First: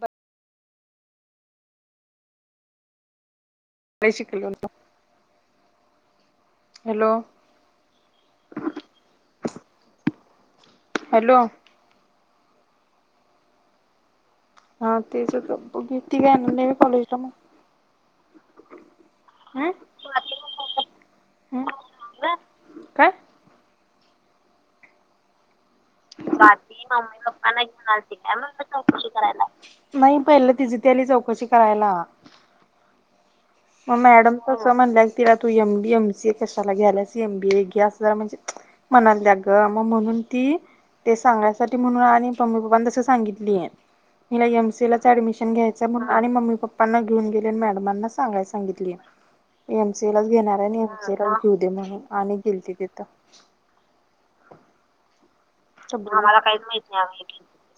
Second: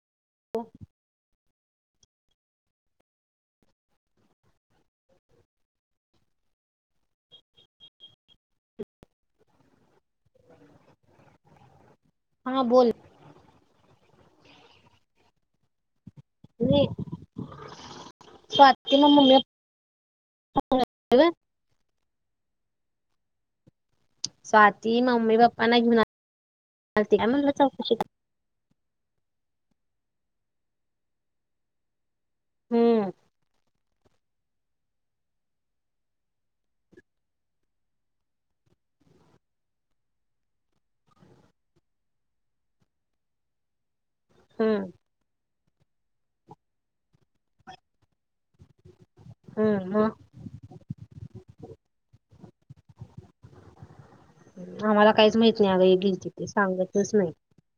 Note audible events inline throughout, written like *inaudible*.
बर *inaudible* हो. लय शिकल बोला. हॅलो. हॅलो हां बोल हा तेचीती तीगने नाही नवीनकॉलेज ला मग स्वाती मग हम मम्मी *unintelligible* काय स्वाती मम्मी पप्पा ना घेऊन आली स्वाती मम्मी पप्पा ना घेवुन आलथी काय माहित चौकशी करायला नाही पहिलं तिझी त आली चौकशी करायला हम्म मग मॅडम त असं म्हणलंय तिला तू M B M C A कशाला घ्यायलास एम बी ए घ्यास म्हणजे म्हनाला द ग मग म्हणून ती ते सांगण्यासाठी म्हणून आणि मम्मी पप्पांनी तसं सांगितलीय मला एम सी हम्म लाच ऍडमिशन घ्यायचंणून आणि मम्मी पप्पाांना घेन गेले आणि मॅडमांना सगायचं सांगितली हम्म एमसीए मग लाच घेणार आहे आणि एमसी ए ला घेऊ दे म्हणून आणि गेल तथं आम्हाला काहीच माहीत नाही आग किचत सांगतच नाय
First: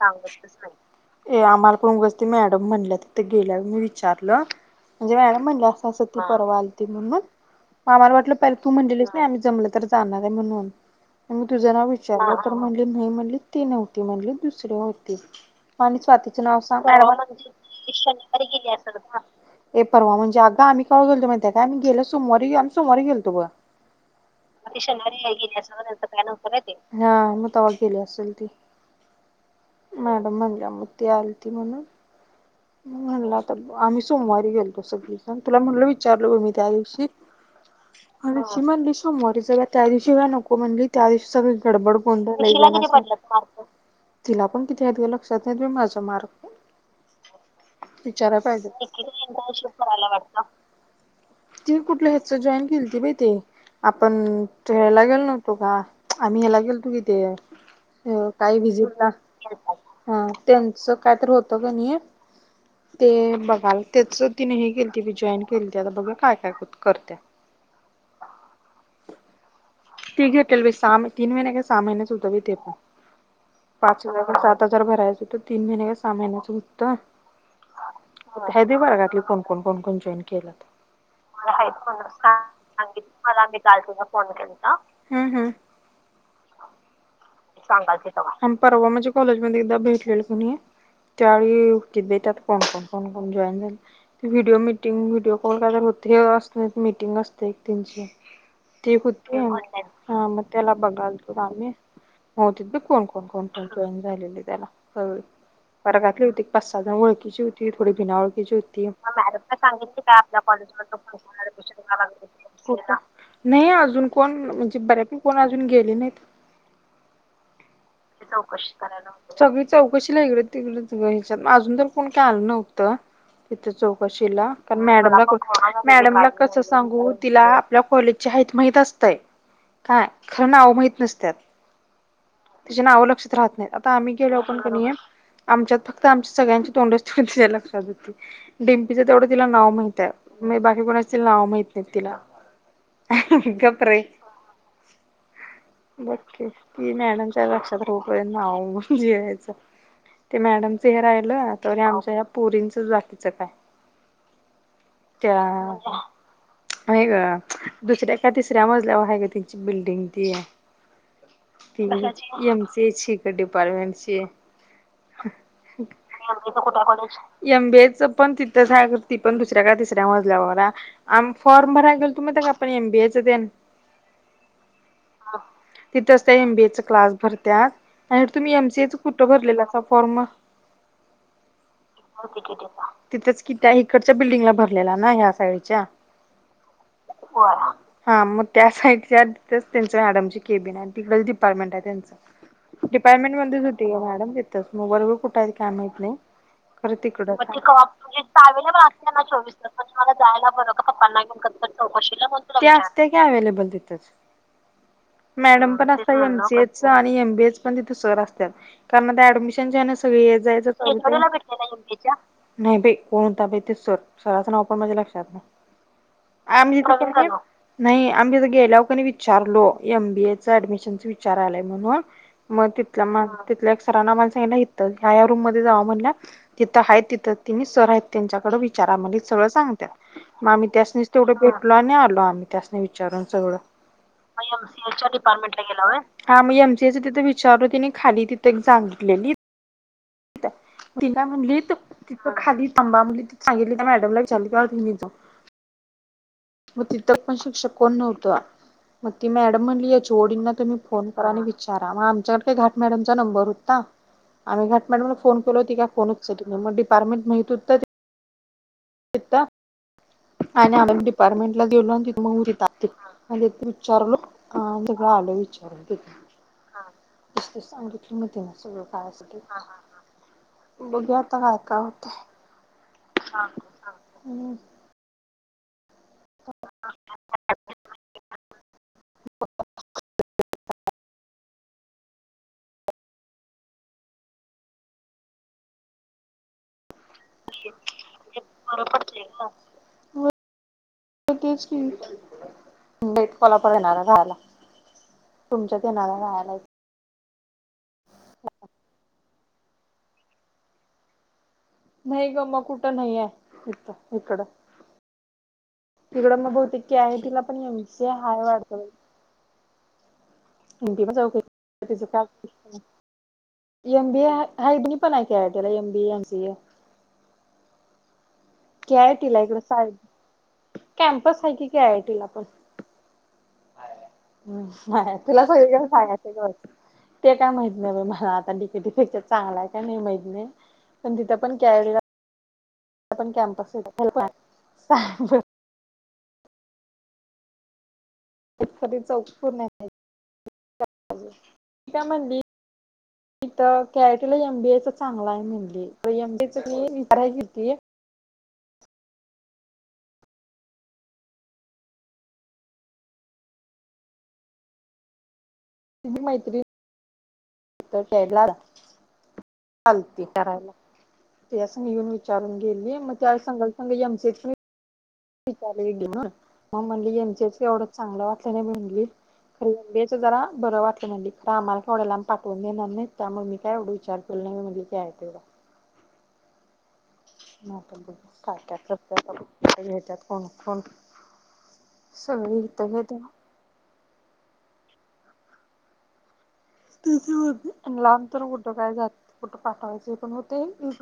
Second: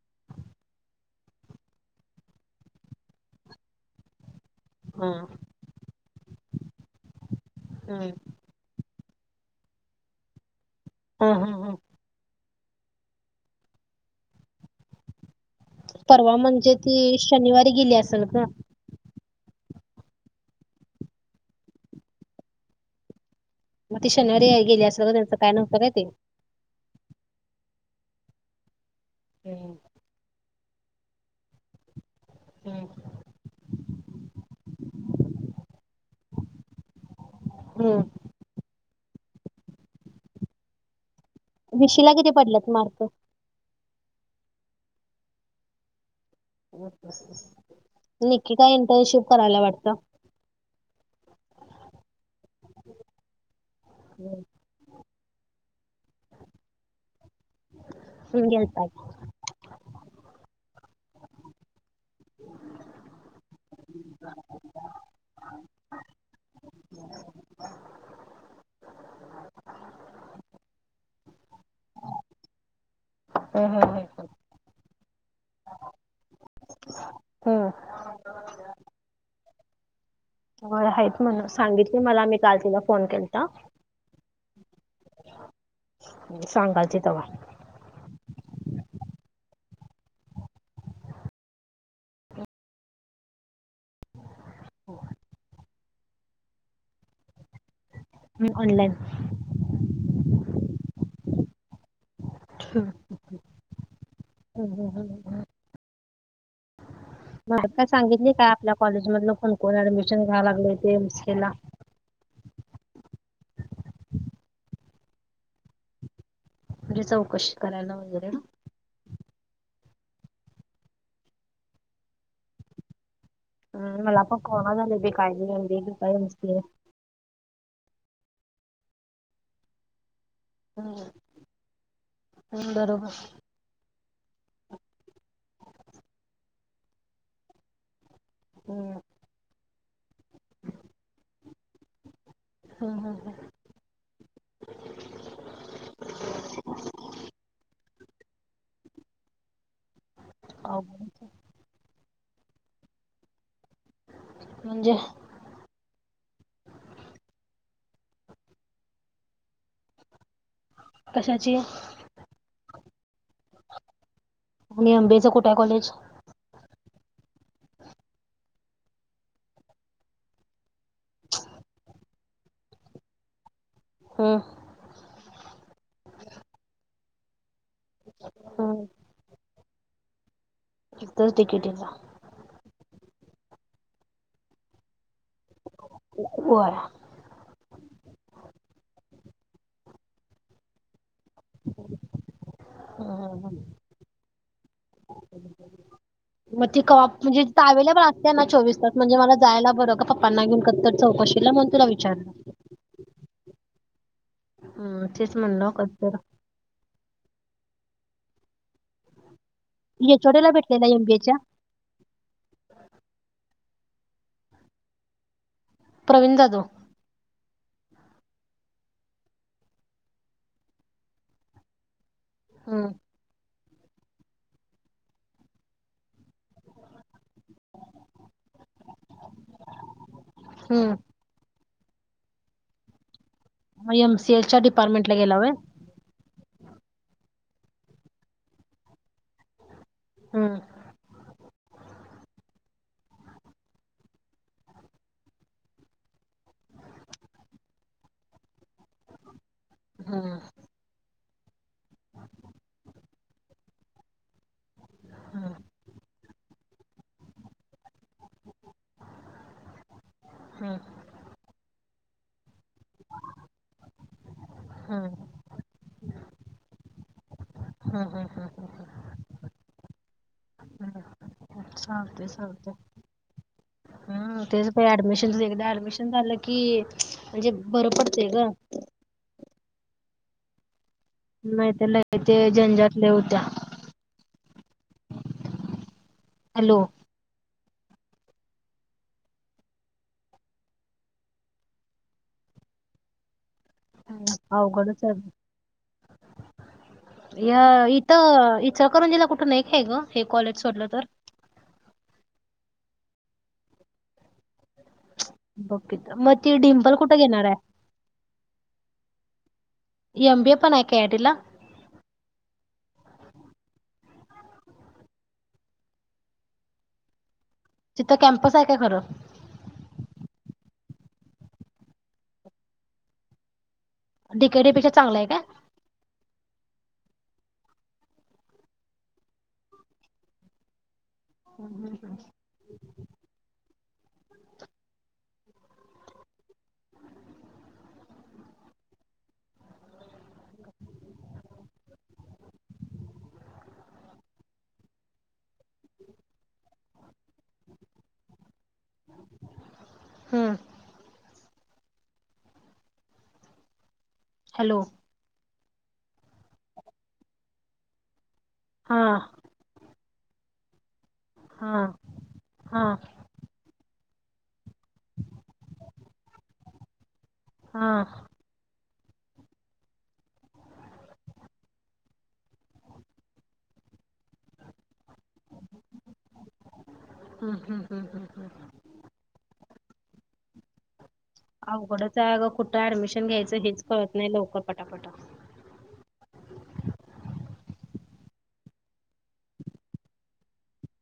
सांगतच नाही आम्हाला कोण गजती मॅडम म्हणल्या तथ गेल्यावर मी विचारलं हा म्हणजे मॅडम म्हणलं असं असं ती परवा आलथी त म्हणून म हम्म आमाला वाटलं तू म्हटलीस नाही आम्ही जमल तर जाणार आहे म्हणून हा मी हा तुझं हा नाव विचारलं म्हणली नाही म्हणली ते नव्हती म्हणली दुसरे होती आणि परवा स्वातीच नाव म्हणजे सांग ती शनिवारी गेली असेल ग हे परवा म्हणजे आता कावुन गलथो काय माहित सोमवारी म्ही सोमवारीेलो गलथो बर मग ती शनिवारी गेली असं ब त्यांचं काय नवत होत ते हा मग तवा गेली असेल ती ह मॅडम म्हणलं मग ती आलथी त म्हणून हम्म म्हणलं आता आम्ही सोमवारी गेलतो सगळीण तुला म्हटलं विचारलं ग मी त्या दिवशी हम्म अनिलशी मंली सोमवारी सगळ्या त्या दिवशी काय नको म्हंली त्या दिवशी सगळे विषीला किती पडल्यात मार्क तिला पण किती आहेत ग लक्षात नाही माझा मार्क विचाराय निकिता पाहिजे ते किती इंटर्नशिप करायला इंटनशिप वाटतं करायला वाटत ती कुठल्या ह्या जॉईन केली ती बाई ते आपण तू फिरायला गेल नव्हतो का आम्ही याला गेलथो की ते हम्म काही गेलता की. विजिटला हा त्यांचं काय तर होत ग निट ते बघ त्येच तिने हे केली ती जॉईन केली त आता बघा काय काय करत्या त घेटेल साहा तीन महिने कि सहा महिने होत ते बय हम्म हम्म पाचव्या सात हजार भरायचं तर तीन महिन्या का सहा महिन्याचं उत्तर हम्म है दे बर यातली कोण कोण कोण कोण जईन होय आहेत म्हणून मला काही सांगितली फन मला मी काल सांगित मला गाडून त फोन केलथा मी बी सांगायचे तेव्हा सांगाय तवा परवा म्हणजे कॉलेज मध्ये एकदा भेटलेल कोणी त्यावेळी देतात कोण कोण कोण कोण जॉईन झाल व्हिडिओ मीटिंग व्हिडिओ कॉल का हो अस मीटिंग असते एक तीनशे ऑनलाईन ते होती हा म त्याला बघाल त आम्ही होती ती कोण कोण कोणत जॉईन झालेले त्याला वर्गातली होती पाच सहाजण ओळखीचा मला शेवटी काय थोडी भिनावळ सांगितले काय किची आपल्या होती कॉलेज मग मधलं मॅडम कोण ला कोण सांगितली का ऍडमिशन आपल्या घ्यायला कॉलेज लागले ला ते एमसीए ला आडमीशन नोको होनार नाही अजून कोण म्हणजे बऱ्यापैकी कोण अजून गेले नाहीत म्हणजे चौकशी करायला वय चौकशी करायला सगळी चौकशीला इकडे तिकडे ग ह्याच्यात अजून तर कोण काय आलं नव्हतं इथ हम्म मला पण चौकशीला कोणा कारण झाले बी मॅडमला काळजी एम बी काय एमबीए घेता मॅडमला एमसीए कसं सांगू तिला आपल्या कॉलेजच्या हायत माहिती असतंय काय खरं नाव माहीत हम्म नसतं. त्या नाव बरोबर लक्षात राहात आता आम्ही गेलो आपण कि आहे आमच्यात फक्त आमच्या सगळ्यांची तोंडच त्याच्या लक्षात होती. हम्म डिपीचं तेवढं तिला नाव माहित आहे मे बाकी कोण असतील नाव माहित नाही तिला हम्म हम्म हम्म गप्प रे बघ कि ती मॅडमच्या लक्षात राहु शपर्यंत नाव जियार यायचं. ते मॅडमच हे अवघड राहिलं तर आमच्या या पुरींचं जातीचं काय म्हणजे त्या नाही ग दुसऱ्या काय तिसऱ्या मजल्यावर आहे ग तिची बिल्डिंग ती कशाची एम सीए डिपार्टमेट आणि अंबेचा कुठं आहे कॉलेज? यच कुठ्याकॉडे *unintelligible* एमबीए च पण तिथं झा ती पण दुसऱ्या का तिसऱ्या मजल्या वगैर फॉर्म भराय गेल तु मग का आपण एमबीएचं तेन हम्म तिथत एमबीएचा क्लास भरतात आणि तुम्ही हम्म एमसीए कुठं भरलेला असा फॉर्म तिथंच डिकेटीला तिथेच कि त्या इकडच्या बिल्डिंगला भरलेल्या ना ह्या साईडच्या होय हा मग त्या साईच्याच त्यांच मॅडमची केबिन आहे. तिकडच डिपार्टमेंट आहे त्यांचं डिपार्टमेंट मध्ये सुटी आहे मॅडम तिथच मोबाईलर कुठ आहे काय माहीत नाही मग ती क खरं तिकडच म्हणजे आहे. अवेलेबल असते ना चोवीस तास म्हणजे मला जायला बरं का पप्पांना घेऊन तर चौकशीला म्हणजे तुला विचारलं अ हम्म तेच म्हणलं मडण कसं *unintelligible* सॉरी एमबीयचे पण सर तिथे असतात कारण आता ऍडमिशन एचओडी ला भेटलेला एमबीए च्या *unintelligible* नाही बाई कोण होता बाई ते सर सराचं नाव पण माझ्या लक्षात नाही. प्रवीण जाधव आमीण का *unintelligible* नाही आम्ही तर गेल्यावर कणी विचारलो एम बी ए च ऍडमिशनच विचार आलाय म्हणून मग हम्म तिथला तिथल्या एक सरांना मला सांगितलं ह ह्यायाया रूम मध्ये जावा म्हणला. तिथं आहेत तिथं ति सर आहेत त्यांच्याकड विचारा म सगळं सांगतात. हम्म त्यासनीच तेवढं भेटल आणि आलो आम्ही त्यासने विचारून सगळं मग आ एम सी ए च्या डिपार्टमेंट ला गेला हो. हा मग एमसी एचं तिथे विचारो तिने खाली तिथे सागितलेली. हम्म. तिला म्हणली तर तिथं खाली थाबा म्हणली ति सांगितली त्या मॅडमला विचारली क तिथं मग तिथं पण शिक्षक कोण नव्हतं मग ती मॅडम म्हणली याची हम्म एचओडींना तुम्ही फोन करा आणि विचारा मग आमच्याकड का घाट मॅडमचा नंबर होता. आम्ही घट फोन हम्म केलो ती काय फोन उचलली नाही मग डिपार्टमेंट माहित होत आणि हम्म *unintelligible* डिपारमेंट ला गेलो आणि तिथं मग विचारलो हम्म सगळं आल विचारल हम्म सांगितलं हम्म हम्म ना सगळं काशासाठी बघूया आता काय काय होते चालतंय चालतंय हा हम्म तेच का ऍडमिशन एक ऍडमिशन झालं की म्हणजे बरं पडतेय ग नाहीत ल ते झंजातल्या होत्या. हॅलो. बरोबर. बेट. कोलाप येणारा हम्म, गायला अवघडच आहे तुमच्यात येणारा गायला *unintelligible* या इथं इचकरंजीला कुठं एक का आहे ग हे कॉलेज सोडलं तर नाही ग मग कुठं नाही आहे. इथ इकडं. बघ तिथं तिकडं मग ती बहतेक डिंपल की आहे कुठं तिला घेणार पण एमची हाय वाढत. एमब ए *unintelligible* ंटी प चौक तचं काय? M B. ए हब नि पनाय केयदला एम बी ए यांचेए. तिथ कॅम्पस आहे का? खरं? केयाटला इकडं सायलक कॅम्पस आहे की कीआयआयटी ला पण डीकेडी पेक्षा हम चांगलं आहे काय? तुला सग सांगायचं. ग. ते काय माहीत नाही बा मला आता तिकेटीपेक्षा चांगला. आहे का नाही माहित नाही पण तिथं. हम् हम हम. ण कॅम्पस *unintelligible* एखादी चौक का म्हणाली. मीथ केआय टीला एमबीए च चांगला. आहे. म्हणली तर एमबीए च मी विचारय घली. हम्म. हॅलो. तुझीमैत्री तर केरलाला हा. चालते करायला. ते असं हा निऊन विचारून हा गेली. मग त्या सगा सांगमचे. विचार मग म्हण यांचेच हा एवढंच चांगलं वाटल्याने भनली रयाचं जरा बरं वाटलं म्हं तर आम्हाला केवढ्याला पाठवून देणार नाही. त्यामुळे मी काय एवढं विचारत. फु मिली क आय. हम्म हम्म हम्म हम्म हम्म ेतात कोणण *unintelligible* अवघडच आहे गं कुठं ऍडमिशन घ्यायचं. हेच कळत नाही. लवकर पटापट तेथ लहान तर फोटो काय जात फोटो पाठवायचे पण मग ते *unintelligible*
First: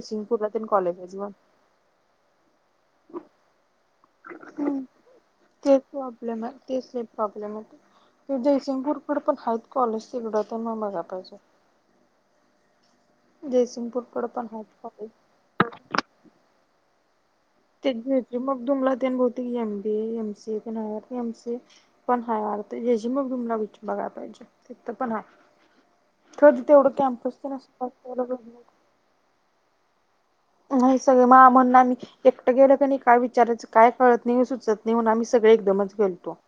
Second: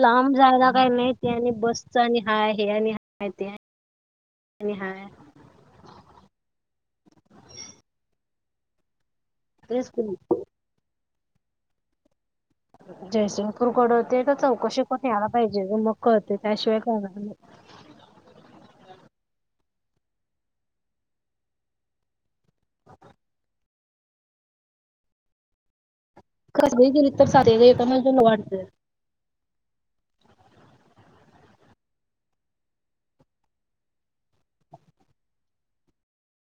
लांब जायला काही नाही आहेत बघ. ते आणि बसच आणि हाय, हे आणि हा ते आणि हम्म हाय तेच प्रॉब्लेम आहे तेच प्रॉब्लेम आहे, ते जयसिंगपूर तिकडे पण आहेत तेच कॉलेज की तिकड तर मग बघा पाहिजे. जयसिंगपूर कडवते जयसिंगपूरकडे तर पण आहेत चौकशी पण कॉलेज. यायला पाहिजे. मग कळते त्याशिवाय करणार नाही. ते घ मग तुम्हाला तेभते की एबी एम सी ए प एम सी ए. पण हा वात जे जी मगमला विच बघाला पाहिजे. तिथं पण आहेय. कधी सगळी तेवढं गेलीत तर कॅम्पस ते चालतंय ग एका नसतात ते माणसाला वाटतंय. सगळे आमोना की एकटं गेलं क नाही, काय विचारायचं काय कळत नाही, सुचत नाही, म्हणून आम्ही सगळे एकदमच गेलतो.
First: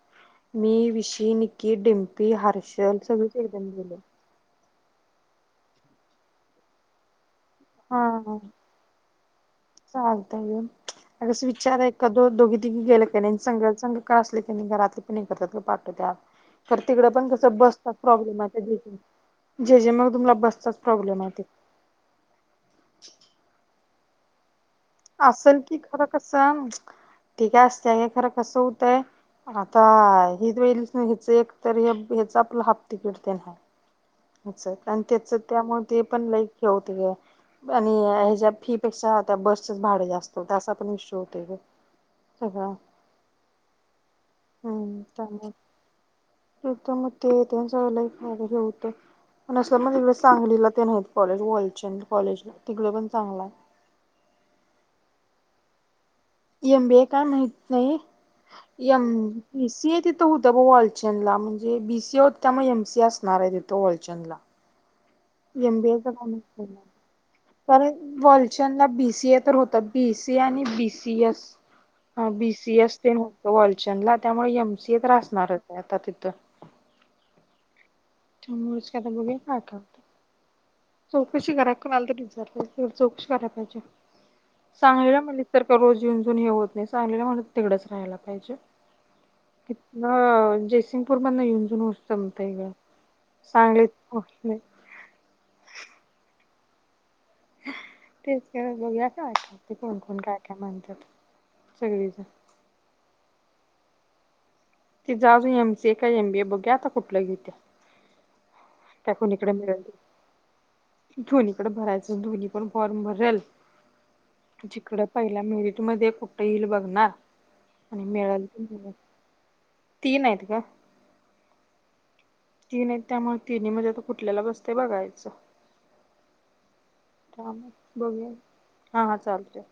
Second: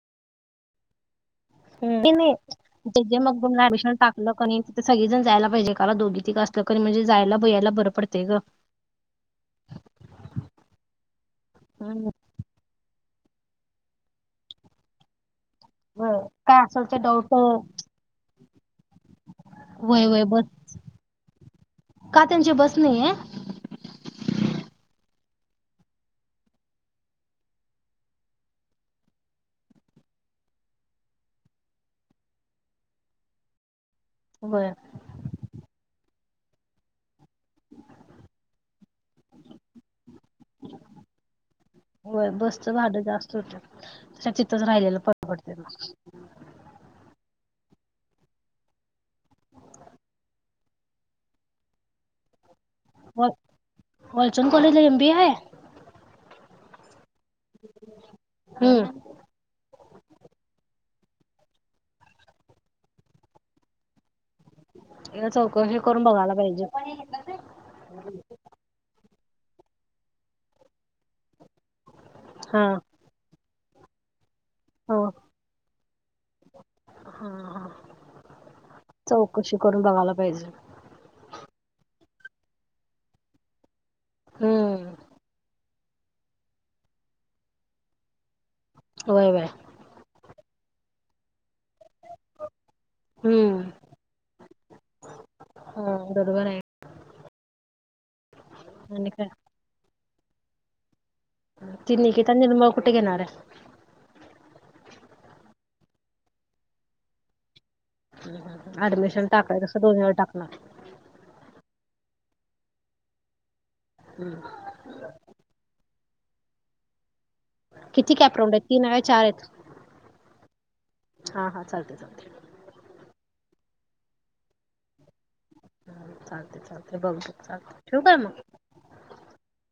मी विशी, निकी, नाही डिम्पी, हर्षल सगळे एकदम गेलतो. क नै, तिथं सगळी जण जायला पाहिजे, एकाला दोघी तीघी असलं क म्हणजे जायला भयाला बर पडतय ग. चालतय घे. अगस विचाराय हम्म. दो दोघी गेले कनै, संग संग का असलं की नै घरातले पण हे करतातग, होय पाटवत्यात. काय असल खर ते तिकड डाऊट पण कस, बसतचा प्रॉब्लेम आहे, त्या जे जे वय वय मगदूमला बस बसचाच प्रॉब्लेम आहे. का त्यांची बस नाई या. असल कि, खरं कस, ती काय आसत्या घे, हे खर कसं होतय आता हे लच नाही हेच एक तर हे ह्याच आपलं हाफ तिकीट तेन हाय अस, होय आणि त्याच त्यामुळे ते पण लाईच हेे होते गं. आणि ह्याच्या फी पेक्षा, त्या बसचेच भाडे जास्त, असा पण विषय होतोय नी होय, बसचं भाडं जास्त होतंय, तिथंच राहिलेलं हम्म पर त्यामुळे तर मग ते त्यांचं लाईफ वगैरे होतं. पण अस मग तिकडे सांगलीला तेन आहीत कॉलेज, वॉलचंद कॉलेज, तिकडे पण चांगलाय वालचंद कॉलेज ला एम बी ए आहे? एम बि ए काय माहित नाही, M hmm B C A तिथं होतं बघ वालचंद ला, म्हणजे बी सी ए होत, त्यामुळे एम सी ए असणार आहे तिथं वालचंदला. एकदा चौकशी करून बघायला पाहिजे. पण वॉलचंदला बीज्ञसी ए तर होत, बी सी ए आणि बी सी एस. ह बी हा सी एस तेन हुतं वॉलचंदला, त्यामुळे एम सी ए तर आसणार आता तिथं हम्म, त्यामुळेच की आता बघूया चौकशी काय काय करून होतंय बघायला पाहिजे. चौकशी करा की, कुणाला तर विचारुन चौकशी कराय पाहिजे, हम्म सांगलीला म्हनलीस तर रोज येऊन -जाऊन हे होत नाही, सांगलीला म्हणलीस तर तिकडंच राहायला पाहिजे. वय बाय. हां, जयसिंगपूर मधण येऊन -जाऊन हो जमतय घे. हम्म, बरोबर आय. तेच की, बघुया आणि काय? आता ते कोण कोण काय काय म्हणतात. ति सगळीजण निकीता निर्मळे, कुठे घेणारय? तिचां अजून एम सी ए का एम बी ए बघू आता कुठलं घेतीया. ऍडमिशन टाकायच तसं दोन वेळा टाकणार. दोनीकडे भरायचं, दोनी पण फॉर्म भरेल जिकड पहिल्या मिरिट मध्ये कुठं येईल बघनार आणि किती मिळल, कॅपराऊंड आहेत तीन आहे चार आहेत तीन आहेत गं हा हा, चालतेय चालतेय. तीन आहेत, त्यामुळे तिन्ही मध्ये आता कुठल्याला बसतंय बघायचं. ह, चालतेय चालतय, बघ चालतय, त्यामुळे ठिवु काय बघूया मग? हा हा, चालतय.